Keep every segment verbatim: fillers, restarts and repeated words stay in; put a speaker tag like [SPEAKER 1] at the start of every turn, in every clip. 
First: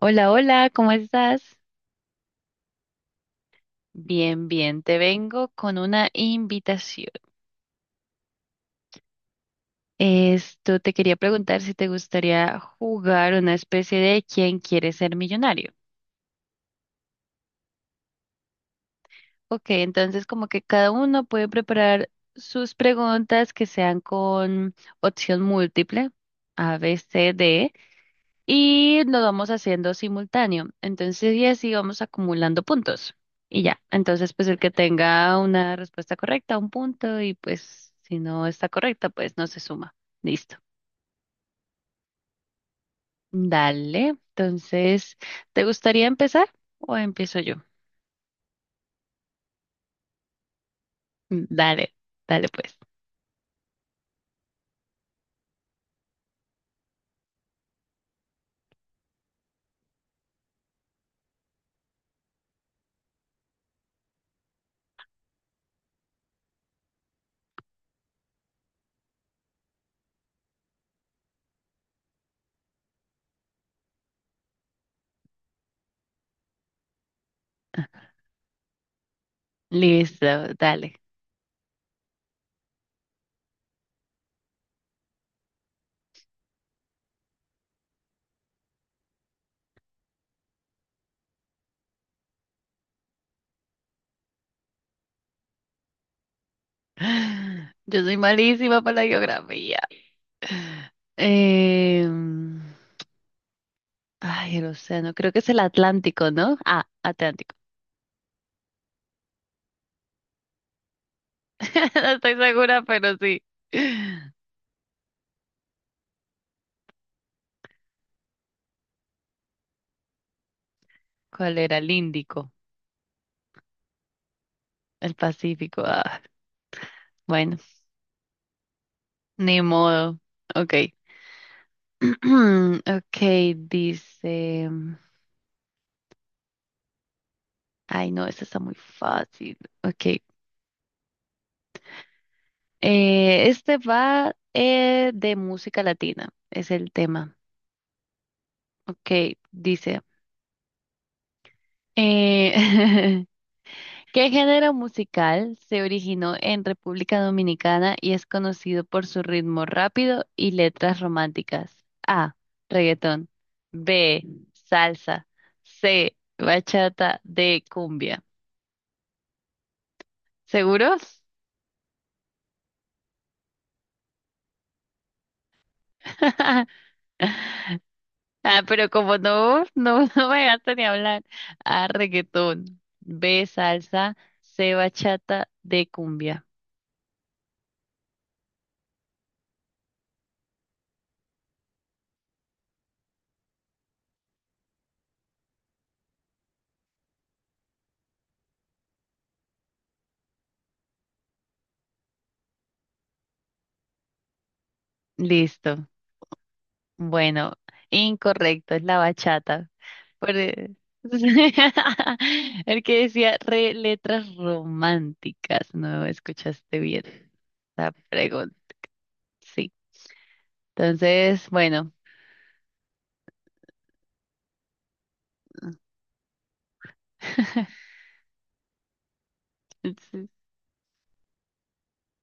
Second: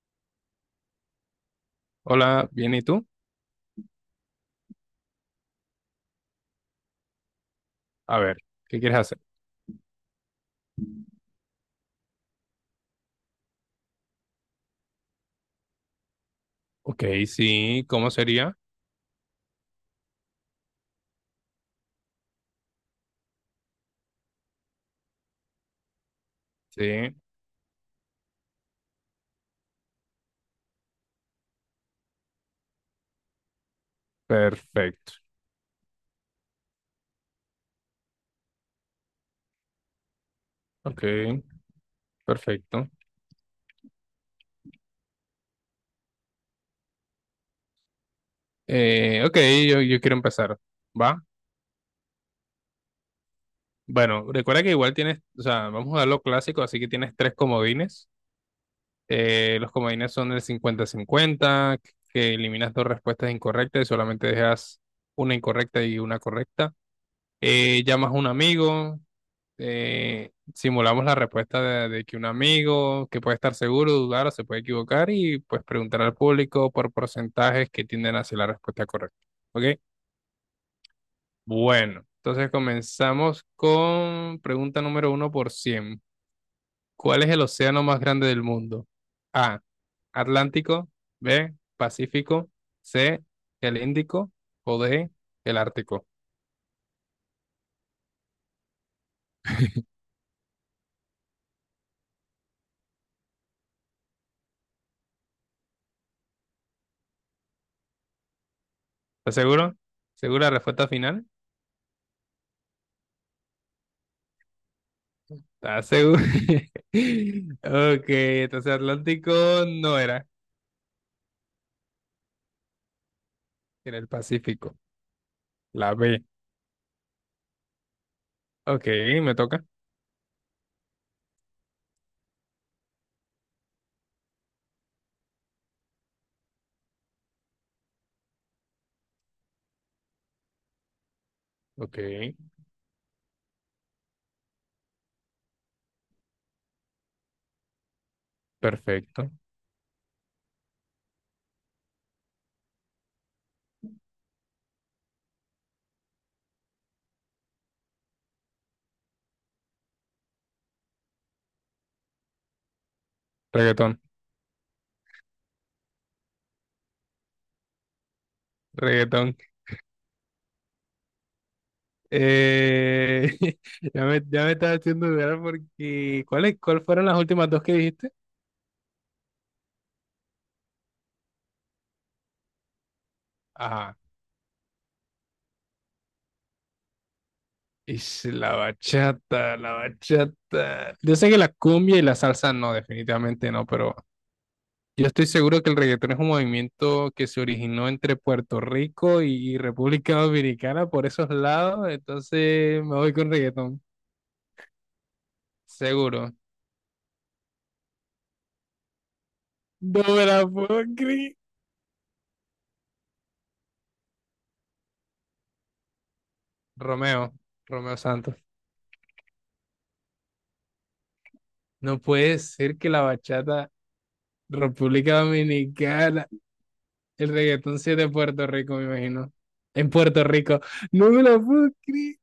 [SPEAKER 1] Hola, hola, ¿cómo estás?
[SPEAKER 2] Hola, bien, ¿y tú?
[SPEAKER 1] Bien, bien, te vengo con una invitación.
[SPEAKER 2] A ver, ¿qué quieres hacer?
[SPEAKER 1] Esto te quería preguntar si te gustaría jugar una especie de ¿Quién quiere ser millonario?
[SPEAKER 2] Ok, sí, ¿cómo sería?
[SPEAKER 1] Ok, entonces como que cada uno puede preparar sus preguntas que sean con opción múltiple, A,
[SPEAKER 2] Sí,
[SPEAKER 1] B, C, D. Y lo vamos haciendo simultáneo. Entonces, y así vamos acumulando puntos. Y ya, entonces, pues el que
[SPEAKER 2] perfecto.
[SPEAKER 1] tenga una respuesta correcta, un punto, y pues si no está correcta, pues no se suma. Listo.
[SPEAKER 2] Ok, perfecto.
[SPEAKER 1] Dale. Entonces, ¿te gustaría empezar o empiezo yo?
[SPEAKER 2] Eh, ok, yo, yo quiero empezar. ¿Va?
[SPEAKER 1] Mm, dale, dale pues.
[SPEAKER 2] Bueno, recuerda que igual tienes, o sea, vamos a lo clásico, así que tienes tres comodines. Eh, los comodines son el cincuenta-cincuenta, que eliminas dos respuestas incorrectas y solamente dejas una incorrecta y una correcta. Eh, llamas a un amigo, eh, simulamos la respuesta de, de que un amigo que puede estar seguro, dudar o se puede equivocar y pues preguntar al público por porcentajes que tienden hacia la respuesta correcta. ¿Ok?
[SPEAKER 1] Listo, dale.
[SPEAKER 2] Bueno, entonces comenzamos con pregunta número uno por cien. ¿Cuál es el océano más grande del mundo? A. Atlántico. B. Pacífico. C. El Índico. O D. El Ártico.
[SPEAKER 1] Yo soy malísima para la geografía. Em, ay, el océano, creo que es el Atlántico, ¿no? Ah, Atlántico.
[SPEAKER 2] ¿Estás seguro? ¿Segura la respuesta final?
[SPEAKER 1] No estoy segura, pero sí.
[SPEAKER 2] ¿Estás seguro? Ok, entonces Atlántico no era,
[SPEAKER 1] ¿Cuál era? El Índico,
[SPEAKER 2] era el Pacífico,
[SPEAKER 1] el Pacífico.
[SPEAKER 2] la
[SPEAKER 1] Ah,
[SPEAKER 2] B.
[SPEAKER 1] bueno,
[SPEAKER 2] Ok, me
[SPEAKER 1] ni
[SPEAKER 2] toca.
[SPEAKER 1] modo. Ok. Ok, dice. Ay, no, esta está muy fácil. Ok.
[SPEAKER 2] Ok,
[SPEAKER 1] Eh, este va eh, de música latina, es el tema.
[SPEAKER 2] perfecto.
[SPEAKER 1] Ok, dice. eh, ¿Qué género musical se originó en República Dominicana y es conocido por su ritmo rápido y letras románticas? A. Reggaetón.
[SPEAKER 2] Reggaetón,
[SPEAKER 1] B. Salsa. C. Bachata. D. Cumbia.
[SPEAKER 2] reggaetón.
[SPEAKER 1] ¿Seguros?
[SPEAKER 2] Eh, ya me, ya me estaba haciendo dudar porque... ¿Cuáles, cuál fueron las últimas dos que dijiste?
[SPEAKER 1] Ah, pero como no, no, no me dejaste ni hablar. A. Reggaetón. B.
[SPEAKER 2] Ajá.
[SPEAKER 1] Salsa. C. Bachata. D. Cumbia.
[SPEAKER 2] Ish, la bachata, la bachata. Yo sé que la cumbia y la salsa no, definitivamente no, pero yo estoy seguro que el reggaetón es un movimiento que se originó entre Puerto Rico y República Dominicana por esos lados, entonces me voy con reggaetón,
[SPEAKER 1] Listo.
[SPEAKER 2] seguro.
[SPEAKER 1] Bueno, incorrecto, es la bachata.
[SPEAKER 2] No me
[SPEAKER 1] Por
[SPEAKER 2] la
[SPEAKER 1] e-
[SPEAKER 2] puedo creer.
[SPEAKER 1] el que decía re letras románticas, no escuchaste bien
[SPEAKER 2] Romeo,
[SPEAKER 1] la
[SPEAKER 2] Romeo Santos.
[SPEAKER 1] pregunta. Sí. Entonces, bueno.
[SPEAKER 2] No puede ser que la bachata República Dominicana, el reggaetón sea de Puerto Rico, me imagino. En Puerto
[SPEAKER 1] Sí,
[SPEAKER 2] Rico. No me la puedo creer.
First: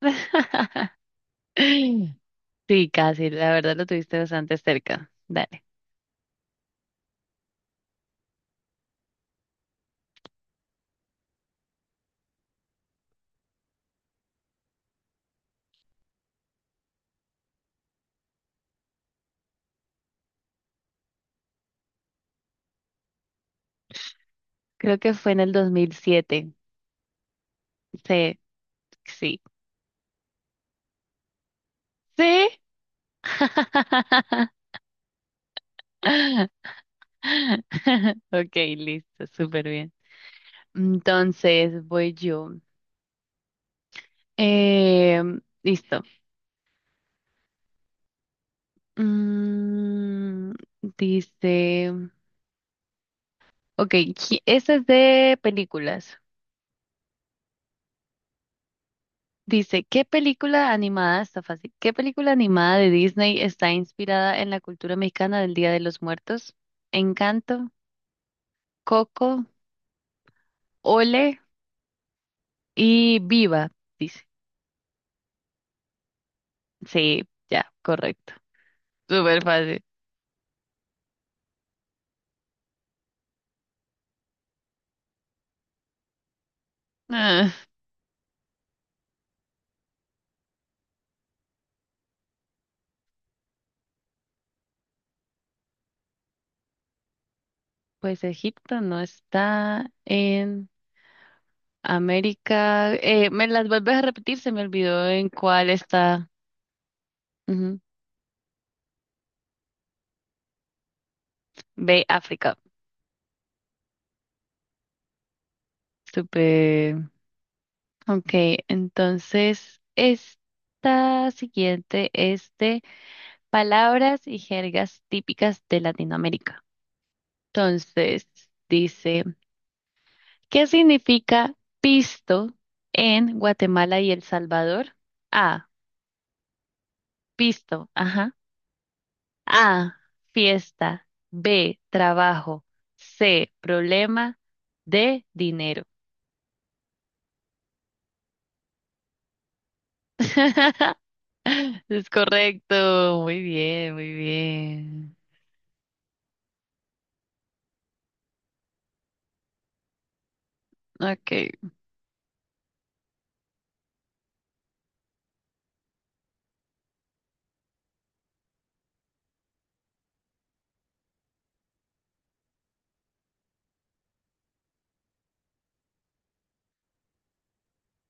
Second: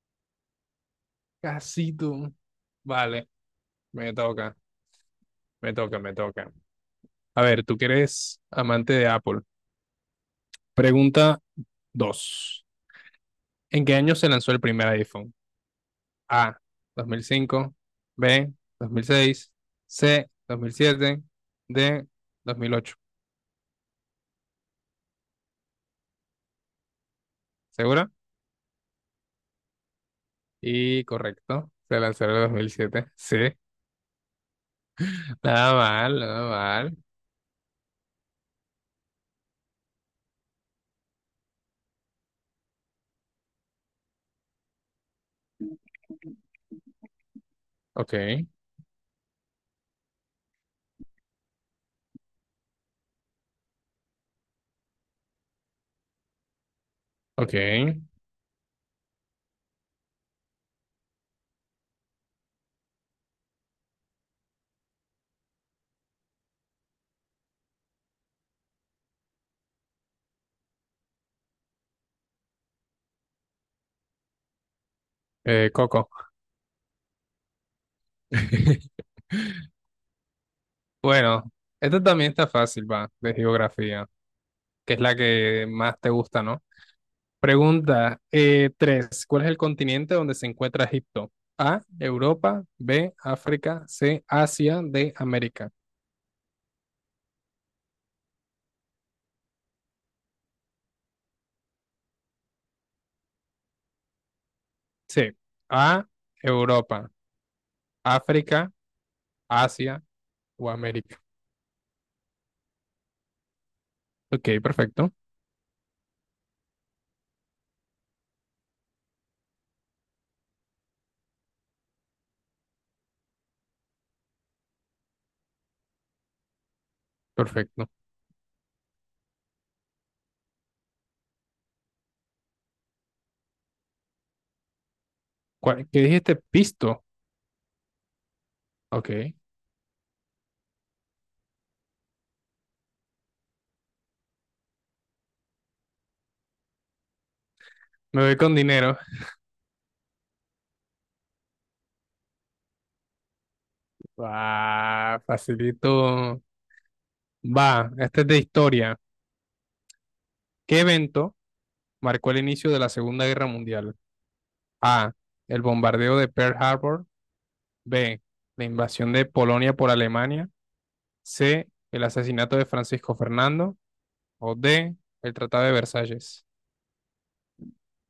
[SPEAKER 2] Casi tú.
[SPEAKER 1] sí, casi,
[SPEAKER 2] Vale,
[SPEAKER 1] la verdad lo
[SPEAKER 2] me
[SPEAKER 1] tuviste bastante
[SPEAKER 2] toca,
[SPEAKER 1] cerca. Dale.
[SPEAKER 2] me toca, me toca. A ver, tú que eres amante de Apple. Pregunta dos. ¿En qué año se lanzó el primer iPhone? A. Dos mil cinco. B. Dos mil seis. C. Dos mil siete. D. Dos mil ocho.
[SPEAKER 1] Creo que fue en el dos mil siete.
[SPEAKER 2] ¿Segura?
[SPEAKER 1] Sí, sí.
[SPEAKER 2] Y correcto. Se lanzó en el
[SPEAKER 1] Sí.
[SPEAKER 2] dos mil siete. Sí. Nada mal, nada mal.
[SPEAKER 1] Ok, listo, súper bien. Entonces, voy yo. Eh, listo.
[SPEAKER 2] Ok,
[SPEAKER 1] Mm, dice, ok, qui- esta es de películas.
[SPEAKER 2] ok.
[SPEAKER 1] Dice, ¿qué película animada, está fácil, qué película animada de Disney está inspirada en la cultura mexicana del Día de los Muertos? Encanto, Coco, Ole y Viva, dice.
[SPEAKER 2] Eh, Coco.
[SPEAKER 1] Sí, ya, correcto. Súper fácil.
[SPEAKER 2] Bueno, esta también está fácil, va, de geografía, que es la que más te gusta, ¿no?
[SPEAKER 1] Ah,
[SPEAKER 2] Pregunta eh, tres. ¿Cuál es el continente donde se encuentra Egipto? A, Europa, B, África, C, Asia, D, América.
[SPEAKER 1] pues Egipto no está en... América. Eh, ¿me las vuelves a repetir? Se me olvidó en
[SPEAKER 2] C,
[SPEAKER 1] cuál
[SPEAKER 2] A,
[SPEAKER 1] está.
[SPEAKER 2] Europa,
[SPEAKER 1] Ujú.
[SPEAKER 2] África, Asia o América.
[SPEAKER 1] Ve África.
[SPEAKER 2] Ok, perfecto,
[SPEAKER 1] Súper. Ok, entonces esta siguiente es de palabras y jergas típicas de Latinoamérica.
[SPEAKER 2] perfecto.
[SPEAKER 1] Entonces dice, ¿qué significa pisto en Guatemala y El Salvador? A,
[SPEAKER 2] ¿Cuál- ¿Qué dijiste? Pisto.
[SPEAKER 1] pisto, ajá.
[SPEAKER 2] Ok, me
[SPEAKER 1] A, fiesta. B, trabajo. C, problema. D, dinero.
[SPEAKER 2] voy con dinero.
[SPEAKER 1] Es correcto. Muy bien, muy bien.
[SPEAKER 2] Ah, facilito. Va, este es de historia. ¿Qué evento
[SPEAKER 1] Ok.
[SPEAKER 2] marcó el inicio de la Segunda Guerra Mundial? A, el bombardeo de Pearl Harbor. B, la invasión de Polonia por Alemania. C, el asesinato de Francisco Fernando. O D, el Tratado de Versalles.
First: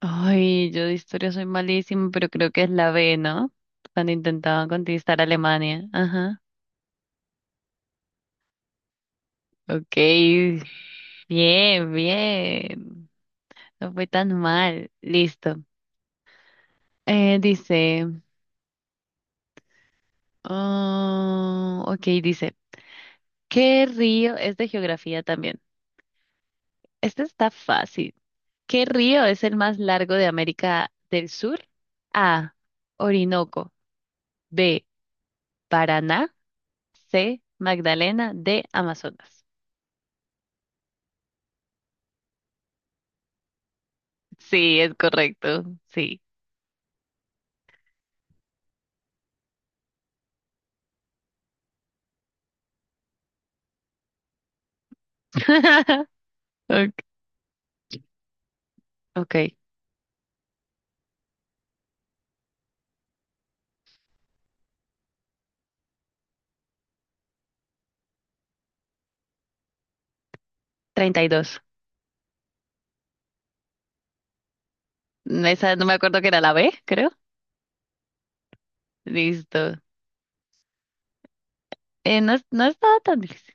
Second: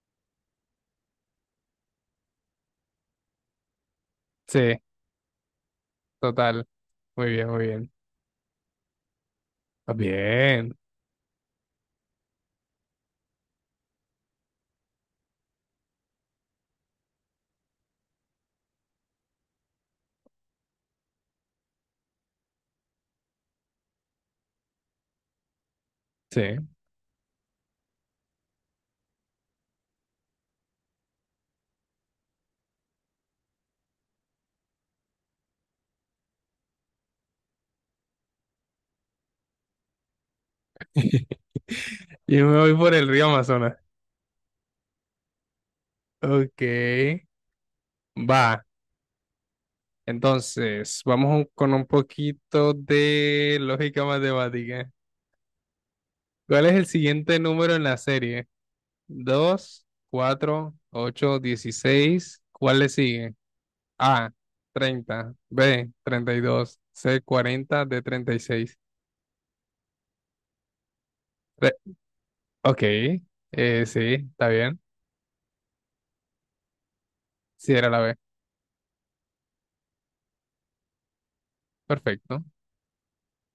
[SPEAKER 1] Ay, yo de historia soy malísima, pero creo que es la B, ¿no? Cuando intentaban
[SPEAKER 2] C,
[SPEAKER 1] conquistar Alemania. Ajá.
[SPEAKER 2] total. Muy bien, muy bien. Ah,
[SPEAKER 1] Ok.
[SPEAKER 2] bien,
[SPEAKER 1] Bien, bien. No fue tan mal. Listo. Eh, dice. Ah, ok, dice. ¿Qué río es de geografía también?
[SPEAKER 2] sí.
[SPEAKER 1] Este está fácil. ¿Qué río es el más largo de América del Sur? A. Orinoco. B. Paraná. C. Magdalena. D. Amazonas.
[SPEAKER 2] Yo me voy por el río Amazonas.
[SPEAKER 1] Sí, es correcto. Sí.
[SPEAKER 2] Ok, va. Entonces, vamos un- con un poquito de lógica matemática. ¿Cuál es el
[SPEAKER 1] Ok.
[SPEAKER 2] siguiente número en la serie?
[SPEAKER 1] Ok.
[SPEAKER 2] Dos, cuatro, ocho, dieciséis. ¿Cuál le sigue? A, treinta, B, treinta y dos, C, cuarenta, D, treinta y seis.
[SPEAKER 1] treinta y dos.
[SPEAKER 2] Re- ok, eh, sí, está bien.
[SPEAKER 1] Esa no me acuerdo que era la B, creo.
[SPEAKER 2] Sí, era la B.
[SPEAKER 1] Listo. Eh, no, es-
[SPEAKER 2] Perfecto.
[SPEAKER 1] no estaba tan difícil.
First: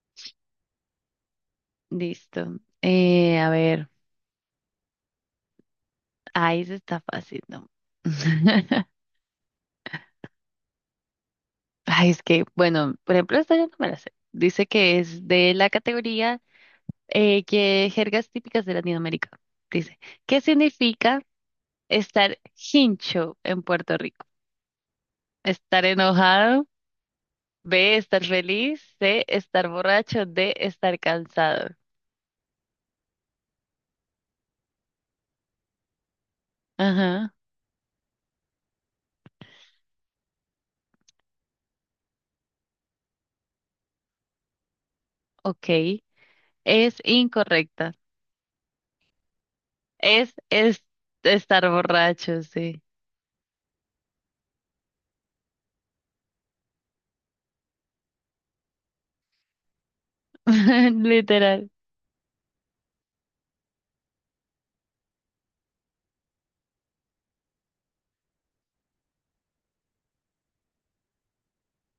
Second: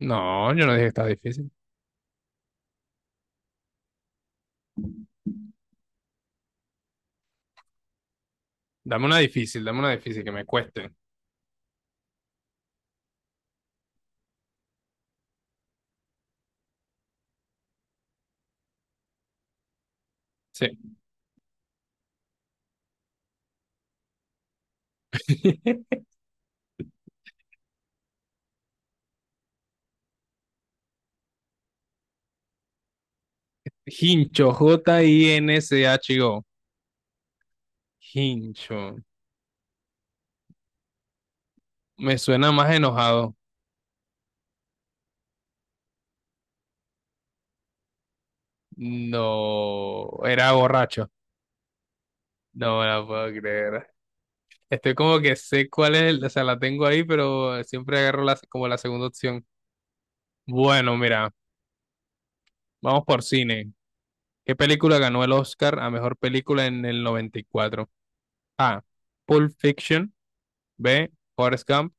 [SPEAKER 2] No, yo no dije que estaba difícil.
[SPEAKER 1] Listo. Eh, a ver. Ahí se está fácil, ¿no?
[SPEAKER 2] Dame una difícil, dame una difícil que me cueste.
[SPEAKER 1] Ay, es que, bueno, por ejemplo, esta yo no me la sé. Dice que es de la categoría eh, que jergas típicas de Latinoamérica. Dice, ¿qué
[SPEAKER 2] Sí.
[SPEAKER 1] significa estar hincho en Puerto Rico? Estar enojado, B, estar feliz, C, estar borracho, D, estar cansado.
[SPEAKER 2] Hincho, J-I-N-C-H-O.
[SPEAKER 1] Ajá,
[SPEAKER 2] Hincho. Me suena más enojado.
[SPEAKER 1] ok. Es incorrecta.
[SPEAKER 2] No,
[SPEAKER 1] Es,
[SPEAKER 2] era
[SPEAKER 1] es
[SPEAKER 2] borracho.
[SPEAKER 1] estar borracho,
[SPEAKER 2] No
[SPEAKER 1] sí.
[SPEAKER 2] me la puedo creer. Estoy como que sé cuál es, el- o sea, la tengo ahí, pero siempre agarro la, como la segunda opción. Bueno, mira,
[SPEAKER 1] Literal.
[SPEAKER 2] vamos por cine. ¿Qué película ganó el Oscar a mejor película en el noventa y cuatro? A. Pulp Fiction. B. Forrest Gump.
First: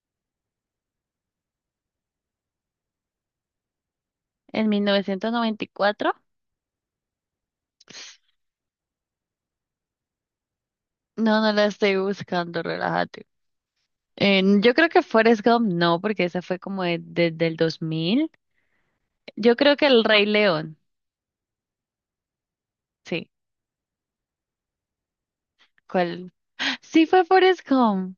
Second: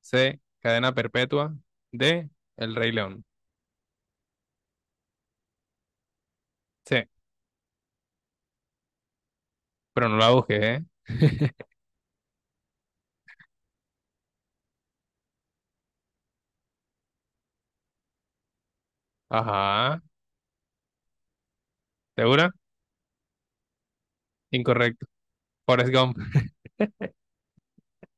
[SPEAKER 2] C. Cadena Perpetua. D. El Rey León.
[SPEAKER 1] En mil novecientos noventa y cuatro.
[SPEAKER 2] C. Pero no la busqué, ¿eh?
[SPEAKER 1] No, no la estoy buscando, relájate. Eh, yo creo que Forrest Gump no, porque esa fue como de- desde el dos mil. Yo creo que
[SPEAKER 2] Ajá.
[SPEAKER 1] El Rey León,
[SPEAKER 2] ¿Segura?
[SPEAKER 1] sí.
[SPEAKER 2] Incorrecto. Forrest Gump.
[SPEAKER 1] ¿Cuál? Sí fue Forrest Gump.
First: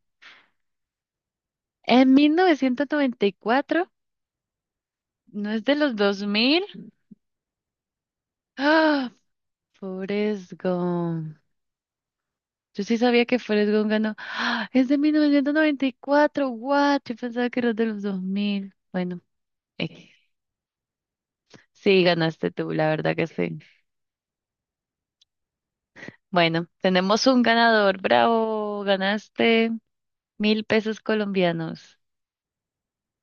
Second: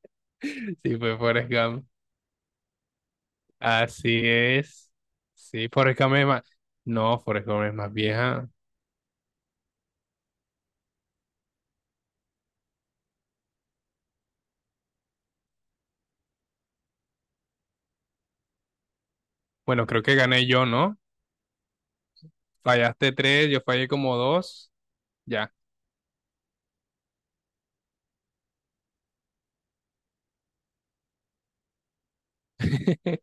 [SPEAKER 2] Sí, fue Forrest Gump.
[SPEAKER 1] En mil novecientos noventa y cuatro,
[SPEAKER 2] Así es.
[SPEAKER 1] no es
[SPEAKER 2] Sí,
[SPEAKER 1] de los
[SPEAKER 2] Forrest Gump es más.
[SPEAKER 1] dos mil.
[SPEAKER 2] No, Forrest Gump es más vieja.
[SPEAKER 1] Ah, Forrest Gump. Yo sí sabía que Forrest Gump ganó. ¡Ah! Es de mil novecientos noventa y cuatro, what? Yo pensaba que era de los dos mil. Bueno,
[SPEAKER 2] Bueno, creo
[SPEAKER 1] X.
[SPEAKER 2] que gané yo, ¿no?
[SPEAKER 1] Sí, ganaste tú, la
[SPEAKER 2] Fallaste
[SPEAKER 1] verdad que
[SPEAKER 2] tres,
[SPEAKER 1] sí.
[SPEAKER 2] yo fallé como dos. Ya,
[SPEAKER 1] Bueno, tenemos un ganador, bravo, ganaste. Mil pesos colombianos.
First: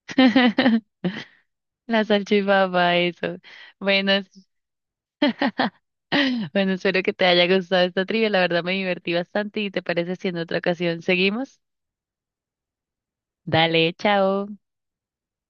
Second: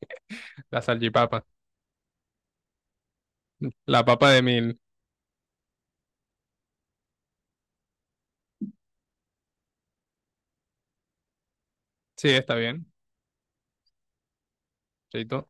[SPEAKER 2] la salchipapa.
[SPEAKER 1] La salchipapa, eso.
[SPEAKER 2] La
[SPEAKER 1] Bueno,
[SPEAKER 2] papa de
[SPEAKER 1] es-
[SPEAKER 2] mil.
[SPEAKER 1] bueno, espero que te haya gustado esta trivia. La verdad me divertí bastante y te parece si en otra ocasión seguimos.
[SPEAKER 2] Sí, está bien.
[SPEAKER 1] Dale, chao.
[SPEAKER 2] Chaito.